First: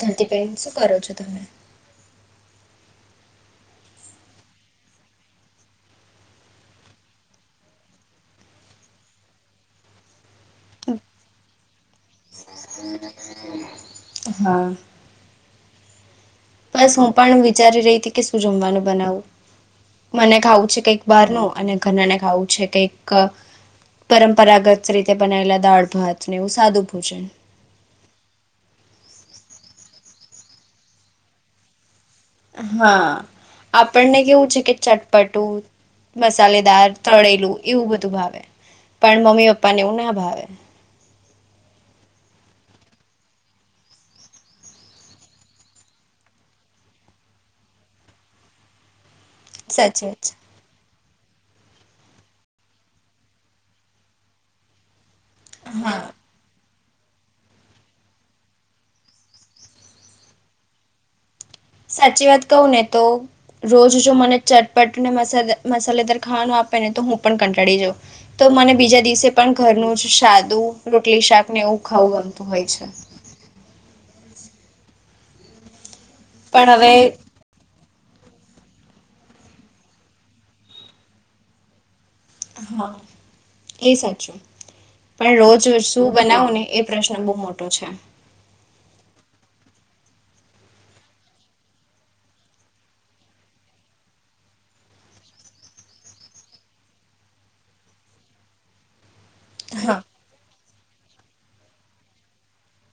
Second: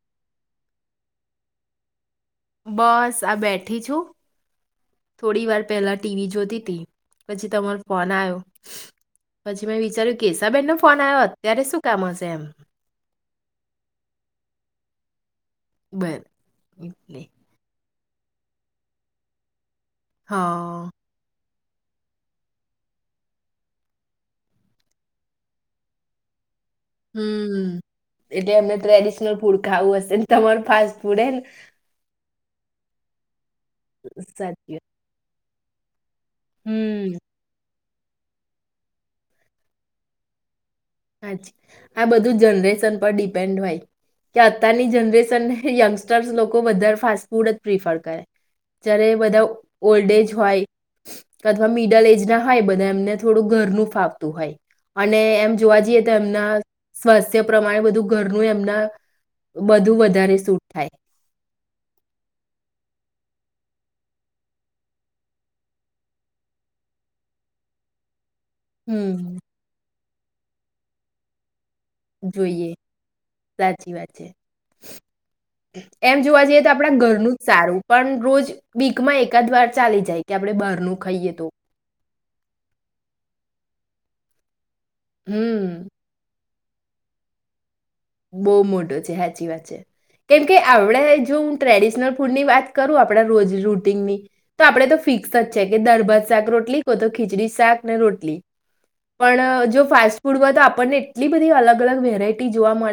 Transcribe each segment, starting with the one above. ધરતીપન શું કરો છો તમે બસ આ બેઠી છું થોડી વાર પહેલા ટીવી જોતી હતીી પછી તમારો ફોન આવ્યો પછી મેં વિચાર્યું કેશાબેન નો ફોન આવ્યો અત્યારે શું કામ હશે એમ હા બર બસ હું એટલે પણ વિચારી રહી હતી કે શું જમવાનું બનાવું. મને ખાવું છે હા કંઈક બાર નું અને ઘના ને ખાવું છે કંઈક પરંપરાગત રીતે બનાયલા દાળ ભાત ને એવુ હમ એટલે એમને ટ્રેડિશનલ ફૂડ ખાવું હશે ને. તમારું ફાસ્ટ ફૂડ એ હા. આપણને કેવું છે કે સાચી વાત ચટપટું મસાલેદાર હમ તળેલું એવું બધું ભાવે પણ મમ્મી પપ્પાને એવું ના ભાવે. હાચે આ બધું જનરેશન પર ડિપેન્ડ હોય કે અત્યારની જનરેશનને યંગસ્ટર્સ લોકો વધારે ફાસ્ટ ફૂડ જ પ્રિફર કરે જ્યારે બધા સાચી ઓલ્ડ વાત એજ છે. હોય અથવા મિડલ એજ ના હોય બધા એમને થોડું ઘરનું ફાવતું હોય અને જોવા જઈએ તો એમના સ્વાસ્થ્ય પ્રમાણે બધું ઘરનું એમના બધું વધારે સૂટ થાય. સાચી વાત કહું ને તો રોજ જો મને ચટપટને મસાલેદાર ખાવાનો આપે ને તો હું પણ કંટાળી જાઉ. તો મને બીજા હમ દિવસે પણ ઘરનું જ સાદું રોટલી શાક ને એવું ખાઉ ગમતું હોય જોઈએ છે. સાચી [inaudible] એમ જોવા જઈએ તો પણ આપણા હવે ઘરનું જ સારું પણ રોજ વીકમાં એકાદ વાર ચાલી જાય કે આપડણે બારનું ખાઈએ તો હા એ સાચું. પણ રોજ હમ શું બનાવુ ને એ પ્રશ્ન બહુ મોટો છે. બહુ મોટો છે સાચી વાત છે કેમ કે આપડ જો હું ટ્રેડિશનલ ફૂડની વાત કરું આપડા રોજ રૂટીનની તો આપડે તો ફિક્સ જ છે કે દાળ ભાત શાક રોટલી કો તો ખીચડી શાક ને રોટલી પણ જો હા ફાસ્ટ ફૂડ હોય તો આપણને એટલી બધી અલગ અલગ વેરાયટી જોવા મળ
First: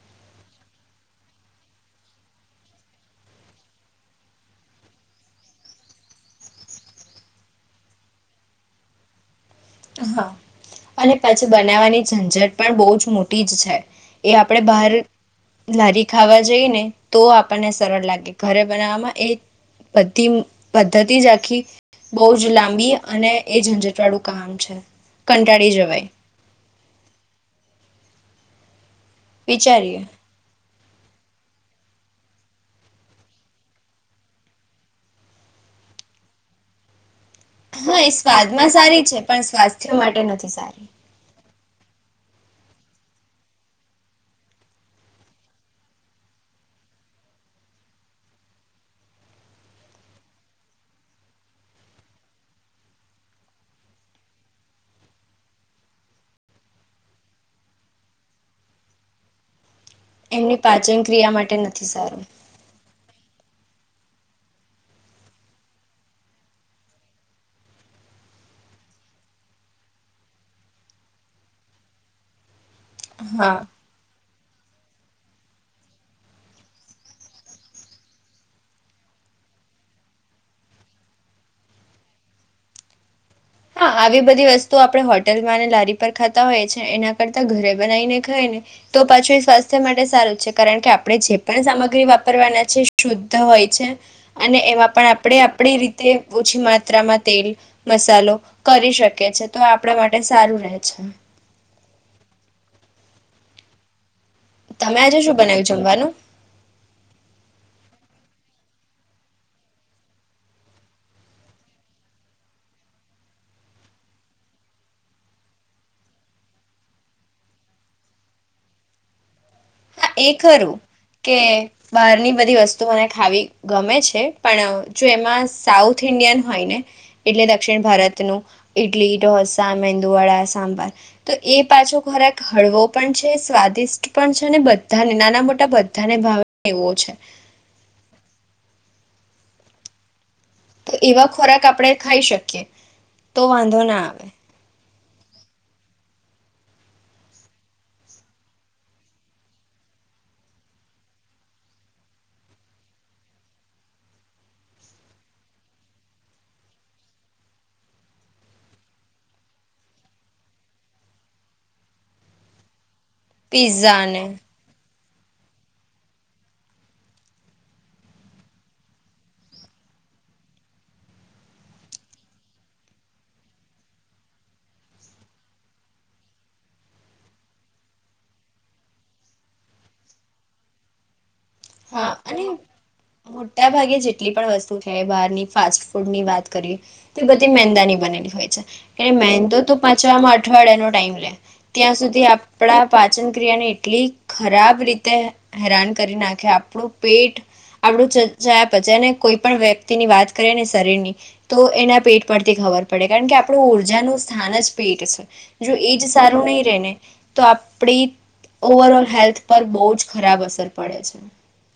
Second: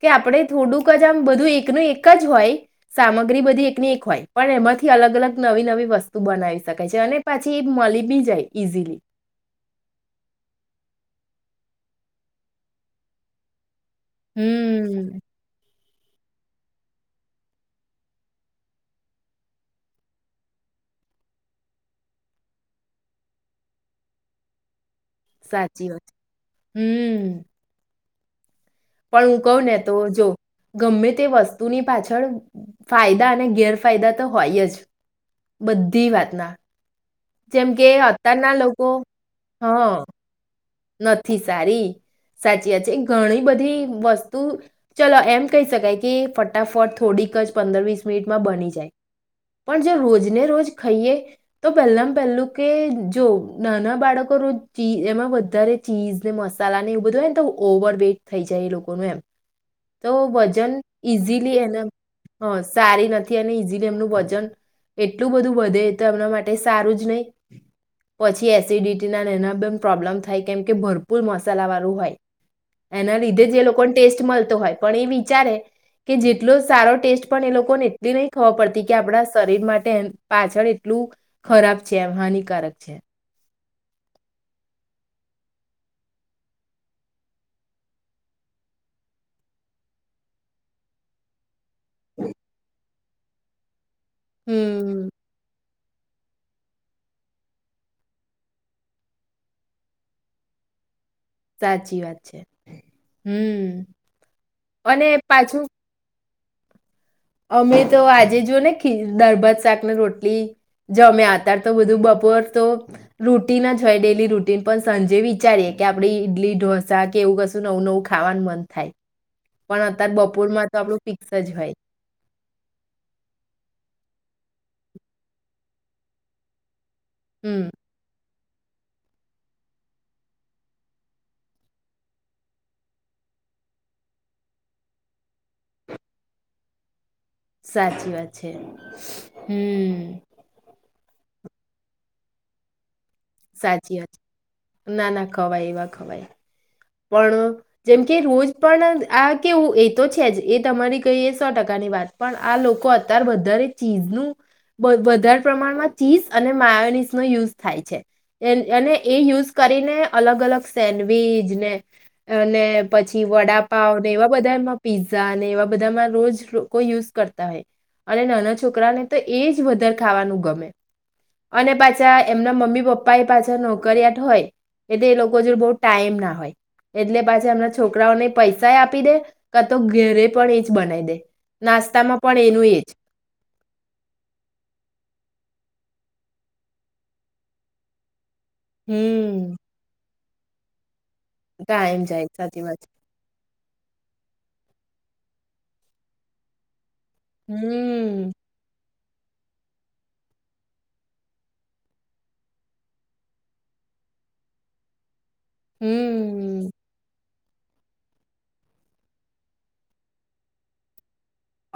કે આપણે થોડુંક જ આમ બધું એકનું એક જ હોય સામગ્રી બધી એકની એક હોય પણ એમાંથી અલગ અલગ નવી-નવી વસ્તુ બનાવી શકાય છે અને પછી એ મળી બી જાય ઈઝીલી હા અને પછી બનાવવાની ઝંઝટ પણ બહુ જ મોટી જ છે. એ આપણે બહાર હમ લારી ખાવા જઈ ને તો આપણને સરળ લાગે ઘરે બનાવવામાં એ બધી પદ્ધતિ જ આખી બહુ જ લાંબી અને એ ઝંઝટ વાળું કામ છે. કંટાળી સાચી જવાય વાત હમ પણ હું કહું ને તો વિચારીએ જો ગમે તે વસ્તુ તુની પાછળ ફાયદા અને ગેરફાયદા તો હોય જ બધી વાતના. જેમ કે હા એ અત્યારના સ્વાદમાં લોકો સારી છે પણ હા સ્વાસ્થ્ય માટે નથી સારી. નથી. સારી સાચી વાત છે એ ઘણી બધી વસ્તુ ચલો એમ કહી શકાય કે ફટાફટ થોડીક જ પંદર વીસ મિનિટમાં બની જાય પણ જો રોજ ને રોજ ખાઈએ તો પહેલામ પહેલું કે જો નાના બાળકો રોજી એમાં વધારે ચીઝ ને મસાલા ને એવું બધુંય ને તો ઓવર વેટ થઈ જાય એ લોકોનું એમ તો એમની વજન પાચન ક્રિયા માટે ઈઝીલી એને નથી સારું હ સારી નથી ઝીલી એમનું વજન એટલું બધું વધે તો એમના માટે સારું જ નહી પછી એસિડિટી નાના પ્રોબ્લેમ થાય કેમ કે ભરપૂર મસાલા વાળું હોય એના લીધે હા જે લોકોને ટેસ્ટ મલ હોય પણ એ વિચારે કે જેટલો સારો ટેસ્ટ પણ એ લોકોને એટલી નહી ખબ પડતી કે આપડા શરીર માટે પાછળ એટલું ખરાબ છે એમ હાનિકારક છે હા આવી બધી વસ્તુ આપણે હોટલમાં અને લારી પર ખાતા હોય છ છે એના કરતા ઘરે બનાવીને ખાય ને તો પાછું એ સ્વાસ્થ્ય માટે સારું છે કારણ કે આપણે જે પણ સામગ્રી વાપરવાના છે શુદ્ધ હોય છે અને એમાં પણ હમ્મ. આપણે આપડી રીતે તે ઓછી માત્રામાં તેલ મસાલો કરી શકે છે તો આપણા માટે સારું રહે છે સાચી વાત છે હમ્મ તમે અને આજે શું પાછું બનાવ્યું જમવાનું અમે તો આજે જો ને ખી દાદભાત શાકને રોટલી જમ્યા અતાર તો બધું બપોર તો રૂટીન જ હોય ડેલી રૂટીન પણ સંંજે વિચારીએ કે આપડ ઈડલી ઢોસા કે એવું કશું નવું નવું ખાવાનું મન થાય પણ હા અત્યારે એ બપોરમાં ખરું તો આપણું ફિક્સ કે જ હોય બહારની બધી વસ્તુ મને ખાવી ગમે છે પણ જો એમાં સાઉથ ઇન્ડિયન હોય ને એટલે હમ્મ. દક્ષિણ ભારતનું ઈડલી ઢોસા મેંદુવાડાા સાંભાર તો એ પાછો ખોરાક હળવો પણ છે સ્વાદિષ્ટ પણ છે ને બ બધાને નાના મોટા બધાને ભાવે એવો છે સાચી વાત છે હમ્મ તો એવા ખોરાક આપણે ખાઈ શકીએ તો વાંધો સાચી ના વાત આવે ના ના ખવાઈ એવા ખવાાઈ પણ જેમ કે રોજ પણ આ કેવું એ તો છે જ એ તમારી કહીએ સો ટકાની વાત પણ આ લોકો અત્યારે વધારે ચીઝનું વ વધારે પ્રમાણમાં ચીઝ અને માયોનીઝ નો યુઝ થાય છે એ અને એ યુઝ કરીને અલગ અલગ સેન્ડવીચ ને અને પછી વડાપાવ ને એવા બધા એમાં પીઝા ને એવા બધામાં રોજ લોકો યુઝ કરતા હોય અને નાના છોકરાને તો એ જ વધારે ખાવાનું ગમે અને પાછા એમના મમ્મી પપ્પા એ પાછા નોકરીયાટ હોય એટલે એ લોકો જોડે બહ ટાઈમ ના હોય એટલે પાછા હમણાં છોકરાઓને પૈસાએ આપી દે ક તો ઘેરે પણ એ જ બનાવી દે હા નાસ્તામાં પણ અને એનું એ જ મોટા ભાગે જેટલી પણ વસ્તુ છે બહારની ફાસ્ટ ફૂડ ની વાત કરીએ તો બધી મેંદાની બનેલી હોય હમ મેંદો તો પંચવા માટે અઠવાડિયાનો ટાઈમ ત્યાં ટાઈમ સુધી જાય સાચી વાત આપડા છે. પાચન ક્રિયાની એટલી ખરાબ રીતે હેરાન કરી નાખે કે આપણું પેટ આપડું હમ ચચા પચા કોઈ પણ વ્યક્તિની વાત કરીએ ને શરીરની તો એના પેટ પરથી ખબર પડે કારણ કે આપણું ઊર્જાનું સ્થાન જ પેટ છે જો એજ સારું નહી હમ રને તો આપણી ઓવરઓલ હેલ્થ પર બહુ જ ખરાબ અસર પડે છે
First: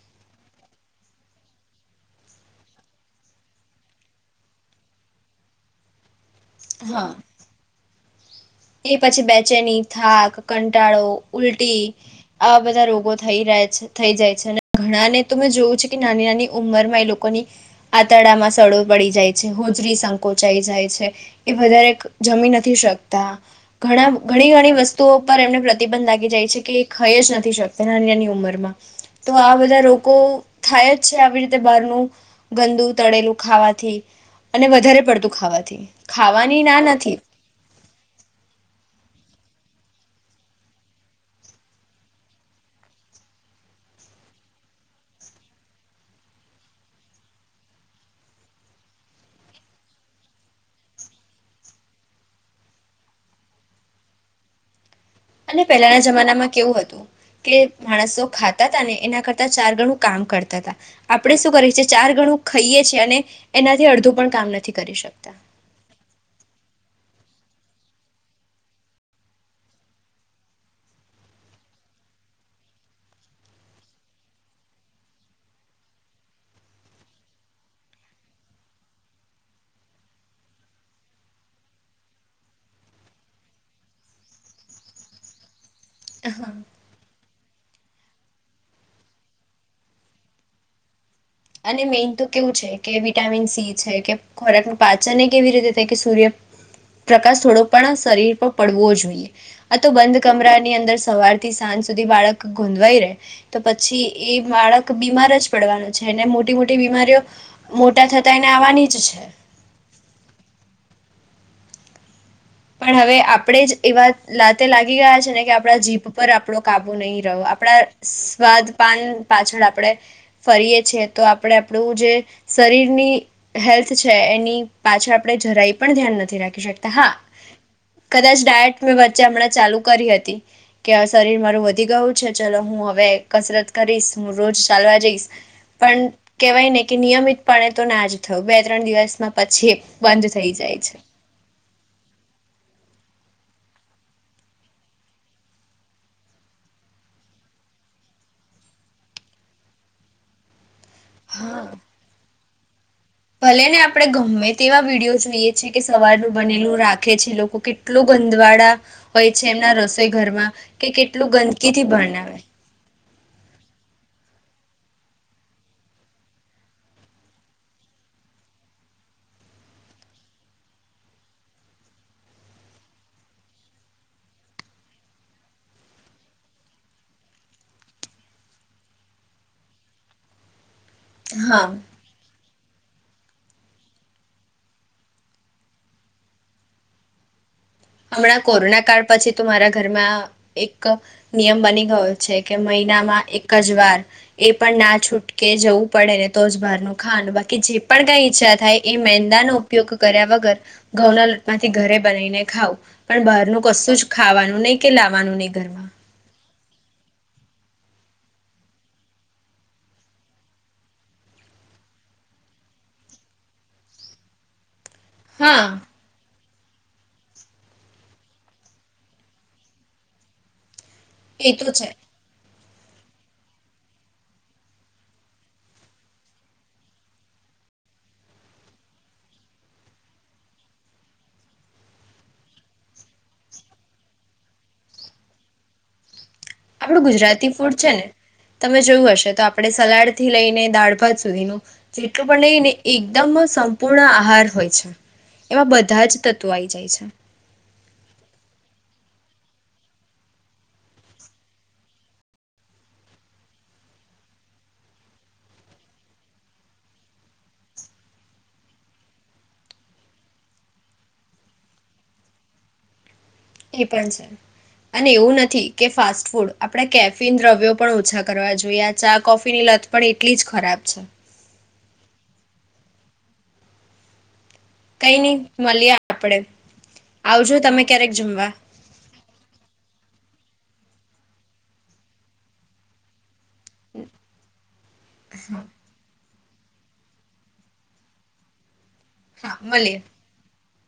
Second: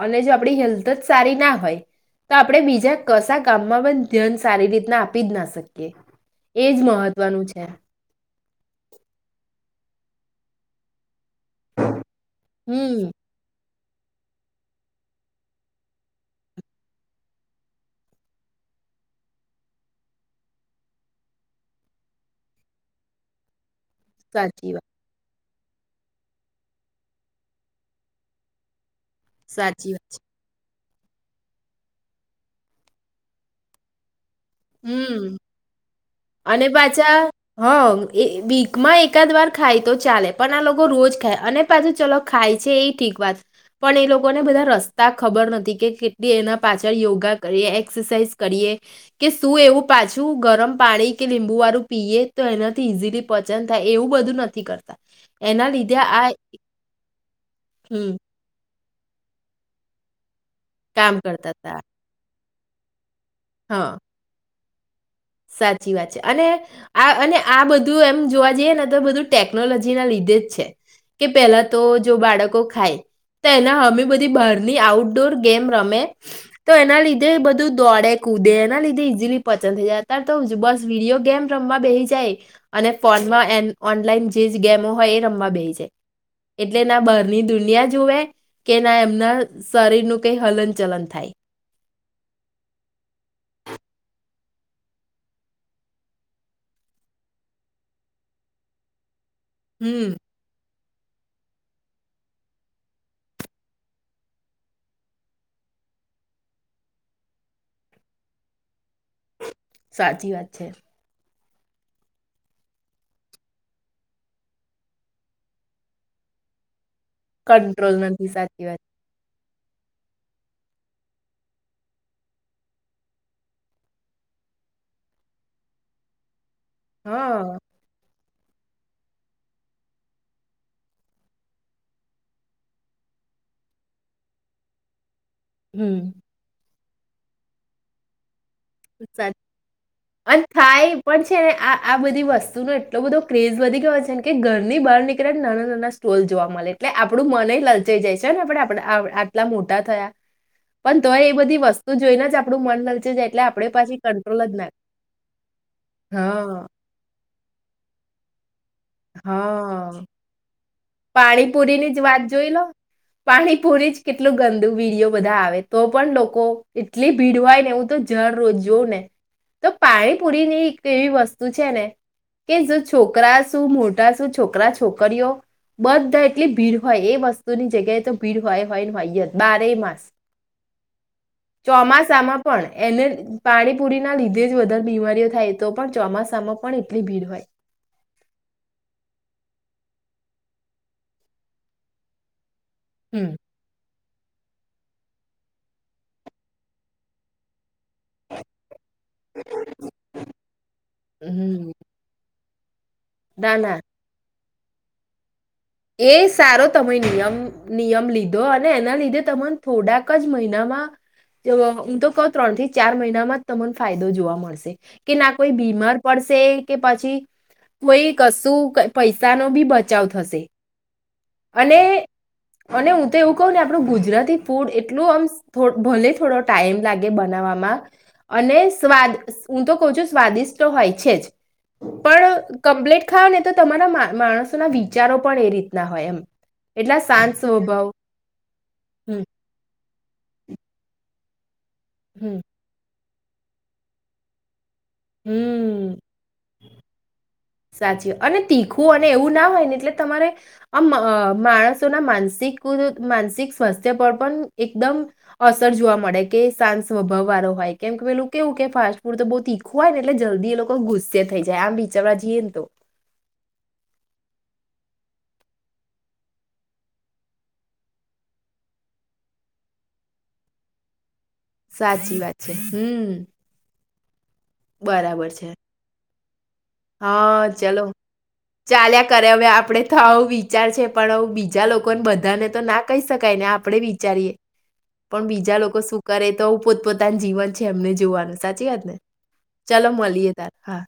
અને જો આપણી હેલ્થ જ સારી ના હોય તો આપણે બીજા કશા કામમાં પણ ધ્યાન સારી રીતના આપી જ ના શકીએ એજ હા મહત્વનું છે એ પછી બેચેની થાક કંટાળો ઉલટી આવા બધા હમ રોગો થઈ રહ્યા છે થઈ જાય છે અને ઘણાને તો મેં જોવું છે કે નાની નાની ઉંમરમાં એ લોકોની આંતડામાં સડો પડી જાય છે હોજરી સંકોચાઈ જાય છે એ વધારે જમી નથી શક તા ઘણા ઘણી સાચી ઘણી વાત વસ્તુઓ ઉપર એમને પ્રતિબંધ લાગી જાય છે કે એ ખઈ જ નથી શકતા નાનીિયાની ઉંમરમાં તો આ બધા સાચી વાત રોગો થાય જ છે આવી રીતે બહારનું ગંદુ તળેલું ખાવાથી અને વધારે હમ પડતું ખાવાથી ખાવાની અને ના નથી પાછા હા એ વીકમાં એકાદ વાર ખાય તો ચાલે પણ આ લોકો રોજ ખાય અને પાછું ચલો ખાય છે એ ઠીક વાત પણ એ લોકોને બધા રસ્તા ખબર નથી કે કેટલી એના પાછળ યોગા કરીએ એક્સરસાઇઝ કરીએ કે શું એવું પાછું ગરમ પાણી કે લીંબુ વાળું પીયે તો એનાથી ઈઝીલી પચન થાય એવું બધું નથી કરતા અને એના લીધે પહેલાના આ જમાનામાં કેવું હતું કે હમ માણસો ખાતા જ એના કરતા ચાર ગણું કામ કરતા કામ આપણે શું કરતા કરીએ હતા છી ચાર ગણું ખાઈએ છીએ અને હા એનાથી અડધું પણ કામ નથી કરી શક સાચી વાત છે અને આ અને આ બધું એમ જોવા જઈએ ને તો બધું ટેકનોલોજી ના લીધે જ છે કે પેલા તો જો બાળકો ખાય તો એના અમે બધી બહારની આઉટડોર ગેમ રમે તો એના લીધે બધું દોડે કૂદે એના લીધે ઈઝીલી પચન થઈ જાય. અત્યાર તો બસ વિડીયો ગેમ રમવા બેહી જાય અને ફોનમાં એમ ઓનલાઈન જે ગેમો હોય એ રમવા બેહી જાય. હા એટલે ના બહાર ની દુનિયા જુવે કે ના એમના શરીર નું કઈ હલન ચલન થાય. અને મેઈન તો કેવું છે કે વિટામિન સી છે કે ખોરાકનું પાચન એ કેવી રીતે થાય કે સૂર્ય પ્રકાશ થોડો પણ શરીર પર પડવો જોઈએ. આ તો હમ બંધ કમરા ની અંદર સવાર થી સાંજ સુધી બાળક ગોંધવાઈ રહેે તો પછી એ બાળક બીમાર જ પડવાનું છે ને મોટી મોટી બીમારીઓ મોટા થતા એને આવવાની જ છે. સાચી વાત છે. પણ હવે આપડે જ એવા લાતે લાગી ગયા છે ને કે આપડા જીભ પર આપણો કા બૂ નહીં રહો આપણા કંટ્રોલ નથી સાચી સ્વાદ વાત પાન પાછળ આપણે ફરીએ છીએ તો આપણે આપણું જે શરીરની હેલ્થ છે એની પાછળ આપણે જરાય પણ ધ્યાન નથી રા ખી શકતા હા. કદાચ ડાયટ મેં વચ્ચે હમણાં ચાલુ કરી હતી કે શરીર મારું વધી ગયું છે ચલો હું હવે કસરત કરીશ હું રોજ ચાલવા જઈશ પણ હમ કહેવાય નહી કે નિયમિતપણેે તો ના જ બે ત્રણ સાચ દિવસમાં પછી બંધ અને થઈ જાય થાય પણ છે આ આ બધી વસ્તુનો એટલો બધો ક્રેઝ વધી ગયો છે કે ઘરની બહ નીકળ્યા નાના નાના સ્ટોલ જોવા મળે એટલે આપણું મને લલચાઈ જાય છે ને આપે આટલા મોટા થયા પણ તો એ બધી હા વસ્તુ જોઈને જ આપ આપણું મન લલચાઇ જાય એટલે ભલે આપણે ને પાછી કંટ્રોલ ગમે જ ના તેવા વિડીયો જોઈએ છે કે સવારનું હા બનેલું રાખે છે લોકો કેટલો ગંધવાળા હા કે કેટલું પાણીપુરી ગંદકીથી ની જ વાત ભણાવે જોઈ લો પાણીપુરી જ કેટલું ગંદુ વિડીયો બધા આવે તો પણ લોકો એટલી ભીડ હોય ને એવું તો જળ રોજ જોું ને તો પાણીપુરીની એક એવી વસ્તુ છે ને કે જો છોકરા શું મોટા શું છોકરા છોકરીઓ બધા એટલી ભીડ હોય એ વસ્તુની જગ્યાએ તો ભીડ હોય હોય હોયયત બારે માસ હા ચોમાસામાં પણ એને પાણીપુરી ના લીધે જ વધારે બીમારીઓ થાય તો પણ ચોમાસામાં પણ એટલી ભીડ હોય હમણાં કોરોના કાળ પછી તો મારા ઘરમાં એક નિયમ બની ગયો છે કે મહિનામાં હમ એક જ વાર એ પણ ના છૂટકે જવું પડે ને તો જ બહાર ન ખાવાનું બાકી જે પણ કઈ ઈચ્છા થાય એ મેંદા નો ઉપયોગ કર્યા વગર ઘઉંના હમ લોટમાંથી ઘરે બનાવીને ખાવ પણ ના બહારનું ના કશું જ ખાવાનું નહીં કે લાવવાનું નહીં ઘર એ સારો તમે નિયમ નિયમ લીધો અને એના લીધે તને થોડાક જ મહિનામાં હું તો કહ ત્રણ થી ચાર મહિનામાં જ તમને ફાયદો જોવા મળશે કે ના કોઈ હા બીમાર પડશે કે પછી કોઈ કશું પૈસા નો બી બચાવ થશે એ તો અને છે અને હું તો એવું કહું ને આપણું ગુજરાતી ફૂડ એટલું આમ ભલે થોડો ટાઈમ લાગે બનાવામાં અને સ્વાદ હું તો કહ છું સ્વાદિષ્ટ હોય છે જ પણ કમ્પ્લેટ ખાવ ને તો તમારા માણસોના વિચારો પણ એ રીતના હોય એમ એટલા આપડું શાંત ગુજરાતી ફૂડ સ્વભાવ છે ને તમે જોયું હમ હશે તો આપણે સલાડ થી લઈને દાળ ભાત સુધીનું જેેટલુ હમ પણ લઈ ને એક એકદમ સંપૂર્ણ આહાર હોય છે એવા હમ બધા જ તત્વો આ આવી જાય છે સાચી અને તીખું અને એવું ના હોય ને એટલે તમારે આમ માણસોના માનસિક માનસિક સ્વાસ્થ્ય પર પણ એકદમ અસર જોવા મળે કે શાંત સ્વભાવ વાળો હોય કેમ કે પેલું કેવું કે ફાસ્ટ ફૂડ તો બહુ તીખું હોય ને એટલે જલ્દી એ લોકો ગુસ્સે થઈ જાય આમ બિચળ એનતો એ પણ છે અને એવું નથી કે ફાસ્ટ ફૂડ આપણે કેફિન દ્રવ્યો પણ ઓછા કરવા જોઈએ ચા કોફીની લત પણ એટલી જ ખરાબ છે સાચી વાત છે હમ કઈ બરાબર નહી છે મલીએ આપડે હા ચલો ચાલ્યા કરે હવે આપડે તો આવુ વિચાર છે પણું બીજા લોકોને બધાને તો ના કહી શકાય ને આપડે વિચારીએ પણ બીજા લોકો શું કરે તો પોતપોતાનું જીવન છે એમને જોવાનું સાચી વાત ને હા ચાલો મળીએ મલીએ તાર હા